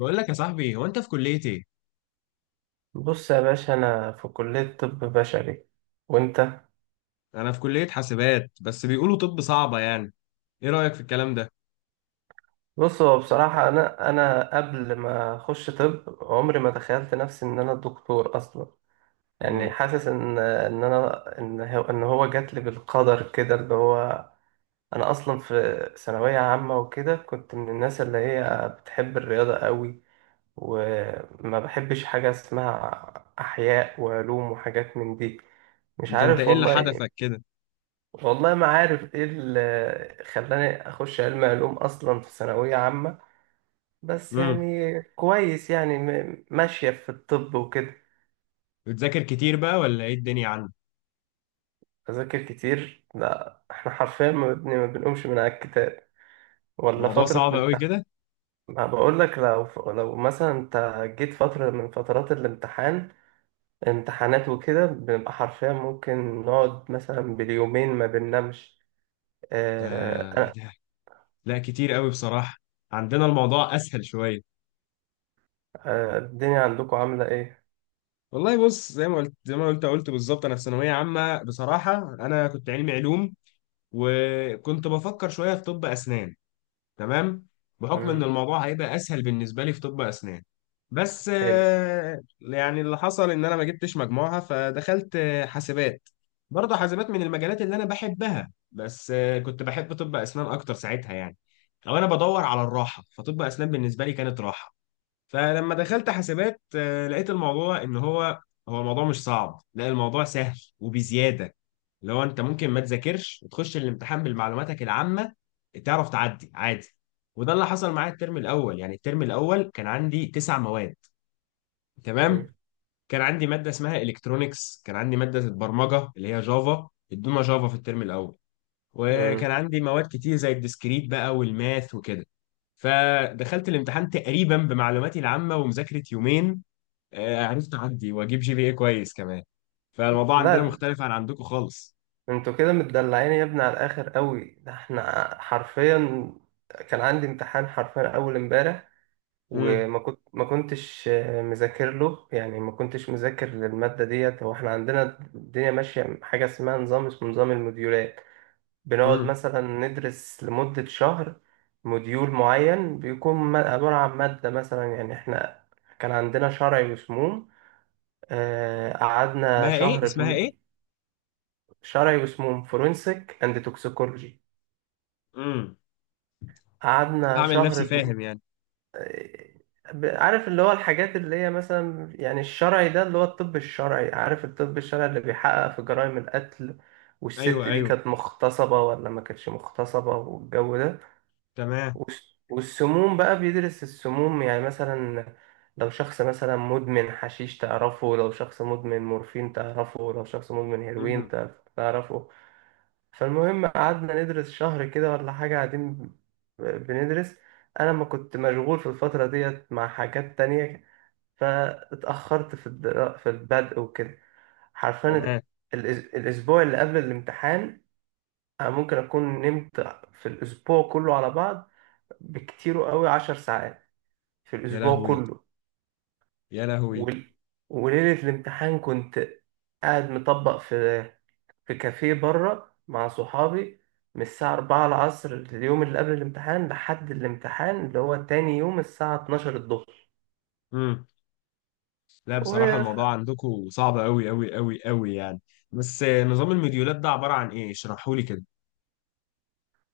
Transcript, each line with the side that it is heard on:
left: بقول لك يا صاحبي، هو انت في كلية ايه؟
right: بص يا باشا، انا في كلية طب بشري. وانت؟
left: انا في كلية حاسبات، بس بيقولوا طب صعبة يعني. ايه رأيك في الكلام ده؟
right: بص، هو بصراحة انا قبل ما اخش طب عمري ما تخيلت نفسي ان انا دكتور اصلا. يعني
left: امم.
right: حاسس ان هو جات لي بالقدر كده اللي هو انا اصلا في ثانوية عامة وكده، كنت من الناس اللي هي بتحب الرياضة قوي، وما بحبش حاجة اسمها احياء وعلوم وحاجات من دي. مش
left: ده انت
right: عارف
left: ايه اللي
right: والله.
left: حدفك كده؟
right: والله ما عارف ايه اللي خلاني اخش علم علوم اصلا في ثانوية عامة. بس
left: امم.
right: يعني كويس، يعني ماشية في الطب وكده.
left: بتذاكر كتير بقى ولا ايه الدنيا عندك؟
right: اذاكر كتير؟ لا، احنا حرفيا ما بنقومش من على الكتاب ولا
left: الموضوع
right: فترة
left: صعب قوي
right: امتحان.
left: كده؟
right: ما بقول لك، لو لو مثلا انت جيت فترة من فترات الامتحان، امتحانات وكده، بنبقى حرفيا ممكن نقعد مثلا باليومين ما بننامش.
left: ده ايه
right: آه.
left: ده؟ لا، كتير قوي بصراحة. عندنا الموضوع اسهل شوية.
right: آه، الدنيا عندكم عاملة ايه؟
left: والله بص، زي ما قلت بالظبط، انا في ثانوية عامة بصراحة. انا كنت علمي علوم، وكنت بفكر شوية في طب اسنان. تمام. بحكم ان
right: مم.
left: الموضوع هيبقى اسهل بالنسبه لي في طب اسنان. بس
right: حلو.
left: يعني اللي حصل ان انا ما جبتش مجموعها، فدخلت حاسبات. برضه حاسبات من المجالات اللي انا بحبها، بس كنت بحب طب اسنان اكتر ساعتها يعني. او انا بدور على الراحه، فطب اسنان بالنسبه لي كانت راحه. فلما دخلت حاسبات لقيت الموضوع ان هو الموضوع مش صعب، لا الموضوع سهل وبزياده. لو انت ممكن ما تذاكرش وتخش الامتحان بالمعلوماتك العامه تعرف تعدي عادي. وده اللي حصل معايا الترم الاول. يعني الترم الاول كان عندي تسع مواد. تمام.
right: مم.
left: كان عندي ماده اسمها الكترونكس، كان عندي ماده البرمجه اللي هي جافا، ادونا جافا في الترم الاول.
right: مم.
left: وكان عندي مواد كتير زي الديسكريت بقى والماث وكده. فدخلت الامتحان تقريبا بمعلوماتي العامه ومذاكره يومين. عرفت اعدي واجيب جي بي اي كويس كمان. فالموضوع عندنا
right: لا،
left: مختلف عن عندكم خالص.
right: انتوا كده متدلعين يا ابني على الاخر قوي. ده احنا حرفيا كان عندي امتحان حرفيا اول امبارح،
left: امم.
right: وما كنتش مذاكر له. يعني ما كنتش مذاكر للماده ديت. هو احنا عندنا الدنيا ماشيه حاجه اسمها نظام، اسمه نظام الموديولات. بنقعد
left: امم.
right: مثلا ندرس لمده شهر. موديول معين بيكون عباره عن ماده مثلا. يعني احنا كان عندنا شرعي وسموم. آه، قعدنا
left: اسمها ايه؟
right: شهر.
left: اسمها ايه؟
right: شرعي واسمهم فورنسيك اند توكسيكولوجي.
left: امم.
right: قعدنا
left: هعمل نفسي
right: شهر
left: فاهم يعني.
right: آه. عارف اللي هو الحاجات اللي هي مثلا، يعني الشرعي ده اللي هو الطب الشرعي. عارف الطب الشرعي اللي بيحقق في جرائم القتل، والست
left: ايوه،
right: دي
left: ايوه.
right: كانت مغتصبة ولا ما كانتش مغتصبة والجو ده.
left: تمام.
right: والسموم بقى بيدرس السموم، يعني مثلا لو شخص مثلا مدمن حشيش تعرفه، لو شخص مدمن مورفين تعرفه، لو شخص مدمن هيروين
left: امم.
right: تعرفه. فالمهم قعدنا ندرس شهر كده ولا حاجة، قاعدين بندرس. أنا ما كنت مشغول في الفترة ديت مع حاجات تانية، فاتأخرت في في البدء وكده حرفيا.
left: تمام.
right: الأسبوع اللي قبل الامتحان أنا ممكن أكون نمت في الأسبوع كله على بعض بكتير قوي 10 ساعات في
left: يا
right: الأسبوع
left: لهوي،
right: كله.
left: يا لهوي.
right: وال... وليلة الامتحان كنت قاعد مطبق في كافيه بره مع صحابي، من الساعة 4 العصر اليوم اللي قبل الامتحان لحد الامتحان اللي هو تاني يوم الساعة 12 الظهر.
left: امم. لا، بصراحه
right: والح-
left: الموضوع عندكم صعب قوي قوي قوي قوي يعني. بس نظام المديولات ده عباره عن ايه؟ اشرحوا لي كده.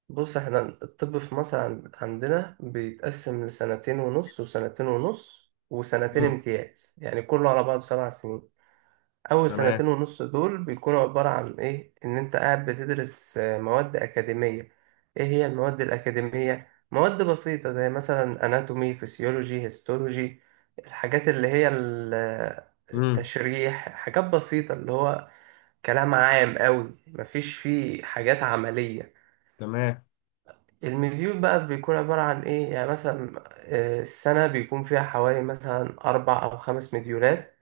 right: بص احنا الطب في مصر عندنا بيتقسم لسنتين ونص، وسنتين ونص، وسنتين
left: امم.
right: امتياز، يعني كله على بعضه 7 سنين. أول
left: تمام.
right: سنتين ونص دول بيكونوا عبارة عن إيه؟ إن أنت قاعد بتدرس مواد أكاديمية. إيه هي المواد الأكاديمية؟ مواد بسيطة زي مثلا أناتومي، فسيولوجي، هيستولوجي، الحاجات اللي هي
left: امم.
right: التشريح، حاجات بسيطة اللي هو كلام عام أوي، مفيش فيه حاجات عملية.
left: تمام.
right: المديول بقى بيكون عبارة عن إيه؟ يعني مثلا السنة بيكون فيها حوالي مثلا أربع أو خمس مديولات.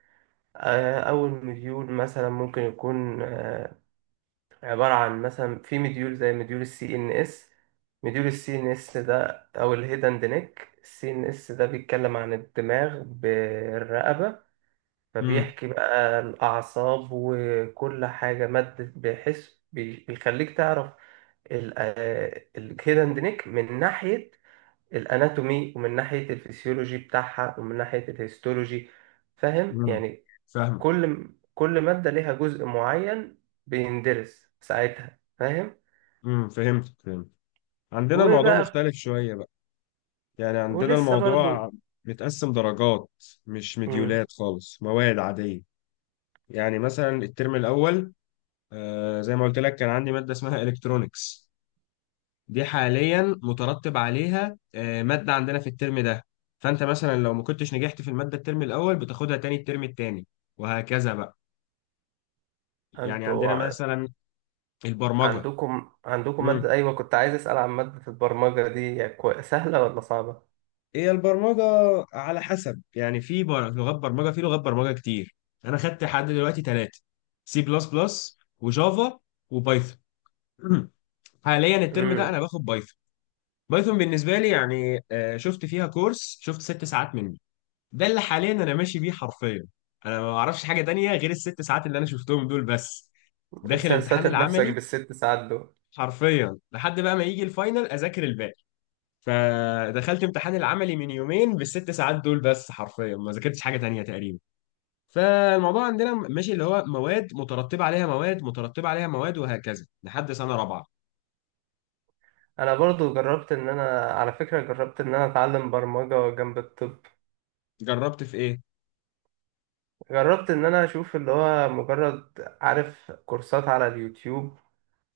right: أول مديول مثلا ممكن يكون عبارة عن مثلا في مديول زي مديول السي ان اس. مديول السي ان اس ده او الهيدن نيك السي ان اس ده بيتكلم عن الدماغ بالرقبة.
left: امم.
right: فبيحكي بقى الأعصاب وكل حاجة مادة، بحس بيخليك تعرف الهيدن نيك من ناحية الاناتومي ومن ناحية الفسيولوجي بتاعها ومن ناحية الهيستولوجي. فاهم
left: امم.
right: يعني؟
left: فاهم.
right: كل كل مادة ليها جزء معين بيندرس ساعتها، فاهم؟
left: امم. فهمت، فهمت. عندنا الموضوع
right: وبقى
left: مختلف شويه بقى. يعني عندنا
right: ولسه برضو.
left: الموضوع متقسم درجات، مش
right: مم.
left: مديولات خالص، مواد عادية. يعني مثلا الترم الأول، آه زي ما قلت لك كان عندي مادة اسمها إلكترونيكس. دي حاليا مترتب عليها آه مادة عندنا في الترم ده. فأنت مثلا لو ما كنتش نجحت في المادة الترم الأول بتاخدها تاني الترم التاني، وهكذا بقى. يعني
right: انتوا
left: عندنا مثلا البرمجة.
right: عندكم مادة، أيوة كنت عايز أسأل عن مادة البرمجة دي، هي سهلة ولا صعبة؟
left: هي البرمجة على حسب، يعني في لغات برمجة، في لغات برمجة كتير. أنا خدت لحد دلوقتي ثلاثة: سي بلس بلس، وجافا، وبايثون. حاليا الترم ده أنا
right: امم.
left: باخد بايثون. بايثون بالنسبة لي يعني شفت فيها كورس، شفت 6 ساعات منه. ده اللي حاليا أنا ماشي بيه حرفيا. أنا ما أعرفش حاجة تانية غير ال6 ساعات اللي أنا شفتهم دول بس. داخل امتحان
right: ساتر نفسك
left: العملي
right: بالست ساعات دول.
left: حرفيا لحد بقى ما يجي الفاينل أذاكر الباقي. فدخلت امتحان العملي من يومين بال6 ساعات دول بس، حرفيا ما ذاكرتش حاجه تانية تقريبا. فالموضوع عندنا ماشي اللي هو مواد مترتبه عليها مواد، مترتبه عليها مواد، وهكذا لحد سنه رابعه.
right: أنا برضو جربت، إن أنا على فكرة جربت إن أنا أتعلم برمجة جنب الطب،
left: جربت في ايه؟
right: جربت إن أنا أشوف اللي هو مجرد، عارف، كورسات على اليوتيوب،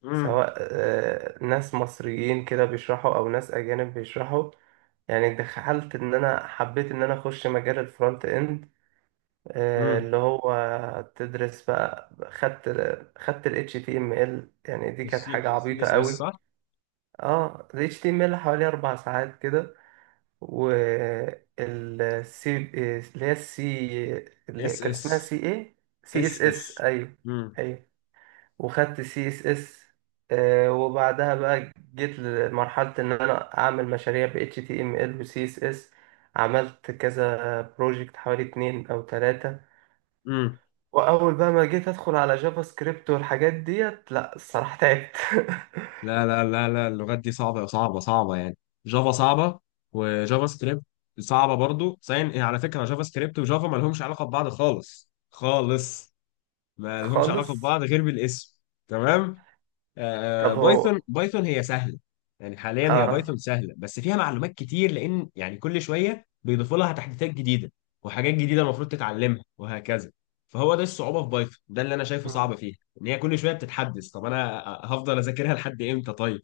left: امم.
right: سواء ناس مصريين كده بيشرحوا او ناس اجانب بيشرحوا. يعني دخلت ان انا حبيت ان انا اخش مجال الفرونت اند،
left: امم.
right: اللي هو تدرس بقى، خدت ال HTML. يعني دي كانت
left: السي
right: حاجة عبيطة
left: اس اس
right: قوي.
left: صح؟
right: اه ال HTML حوالي 4 ساعات كده. والسي، اللي هي السي، اللي
left: اس
right: كان
left: اس.
right: اسمها سي ايه، سي اس
left: اس اس.
right: اس. ايوه.
left: امم.
right: ايوه. وخدت سي اس اس. وبعدها بقى جيت لمرحلة ان انا اعمل مشاريع ب HTML و CSS. عملت كذا بروجكت، حوالي اتنين او تلاتة.
left: امم.
right: واول بقى ما جيت ادخل على جافا سكريبت والحاجات ديت، لا الصراحة تعبت.
left: لا لا لا لا، اللغات دي صعبه صعبه صعبه يعني. جافا صعبه. وجافا سكريبت صعبه برضو. سين على فكره، جافا سكريبت وجافا ما لهمش علاقه ببعض خالص خالص. ما لهمش علاقه
right: خالص.
left: ببعض غير بالاسم. تمام.
right: طب
left: بايثون،
right: هو.
left: بايثون هي سهله. يعني حاليا هي بايثون
right: اه.
left: سهله، بس فيها معلومات كتير، لان يعني كل شويه بيضيفوا لها تحديثات جديده وحاجات جديده المفروض تتعلمها وهكذا. فهو ده الصعوبه في بايثون، ده اللي انا شايفه صعب
right: مم.
left: فيها. ان هي كل شويه بتتحدث، طب انا هفضل اذاكرها لحد امتى طيب؟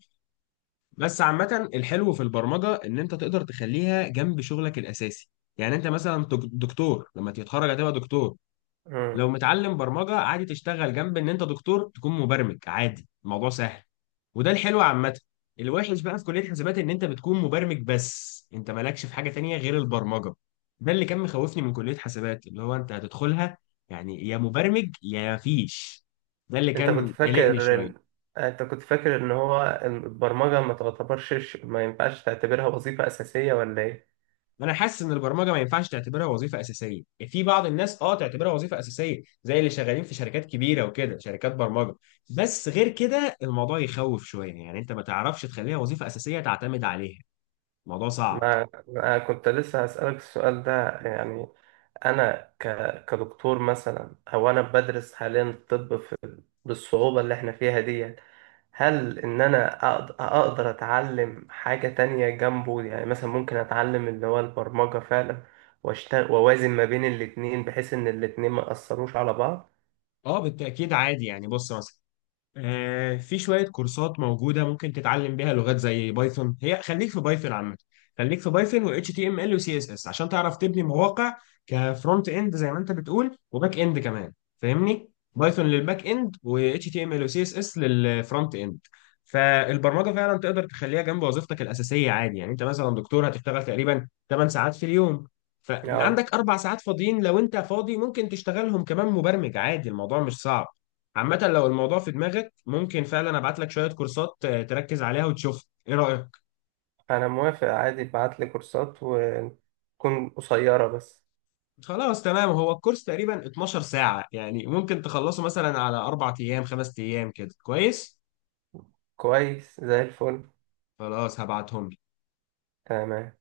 left: بس عامه الحلو في البرمجه ان انت تقدر تخليها جنب شغلك الاساسي. يعني انت مثلا دكتور لما تتخرج هتبقى دكتور.
right: مم.
left: لو متعلم برمجه عادي، تشتغل جنب ان انت دكتور، تكون مبرمج عادي، الموضوع سهل. وده الحلو عامه. الوحش بقى في كليه حسابات ان انت بتكون مبرمج بس، انت مالكش في حاجه تانية غير البرمجه. ده اللي كان مخوفني من كليه حسابات، اللي هو انت هتدخلها يعني يا مبرمج يا مفيش. ده اللي
right: انت كنت
left: كان قلقني
right: فاكر
left: شويه.
right: ان انت كنت فاكر ان هو البرمجة ما تعتبرش، ما ينفعش تعتبرها وظيفة اساسية ولا ايه؟
left: انا حاسس ان البرمجه ما ينفعش تعتبرها وظيفه اساسيه. يعني في بعض الناس اه تعتبرها وظيفه اساسيه، زي اللي شغالين في شركات كبيره وكده، شركات برمجه. بس غير كده الموضوع يخوف شويه، يعني انت ما تعرفش تخليها وظيفه اساسيه تعتمد عليها، الموضوع صعب.
right: ما أنا كنت لسه هسألك السؤال ده يعني. أنا ك... كدكتور مثلا، أو أنا بدرس حاليا الطب بالصعوبة اللي إحنا فيها دي. هل إن أنا أقدر أتعلم حاجة تانية جنبه، يعني مثلا ممكن أتعلم اللي هو البرمجة فعلا، وأشتغل وأوازن ما بين الاتنين بحيث إن الاتنين ما يأثروش على بعض.
left: اه بالتاكيد عادي، يعني بص مثلا في شوية كورسات موجودة ممكن تتعلم بيها لغات زي بايثون. هي خليك في بايثون عامة، خليك في بايثون و HTML و CSS عشان تعرف تبني مواقع كفرونت اند زي ما انت بتقول، وباك اند كمان. فاهمني؟ بايثون للباك اند، و HTML و CSS للفرونت اند. فالبرمجة فعلا تقدر تخليها جنب وظيفتك الأساسية عادي. يعني انت مثلا دكتور هتشتغل تقريبا 8 ساعات في اليوم،
right: أه.
left: فعندك 4 ساعات فاضيين، لو انت فاضي ممكن تشتغلهم كمان مبرمج عادي، الموضوع مش صعب. عامة لو الموضوع في دماغك ممكن فعلا ابعت لك شوية كورسات تركز عليها، وتشوف ايه رأيك؟
right: أنا موافق، عادي ابعتلي كورسات وتكون قصيرة بس.
left: خلاص تمام، هو الكورس تقريبا 12 ساعة، يعني ممكن تخلصه مثلا على 4 ايام 5 ايام كده، كويس؟
right: كويس زي الفل.
left: خلاص هبعتهم.
right: تمام.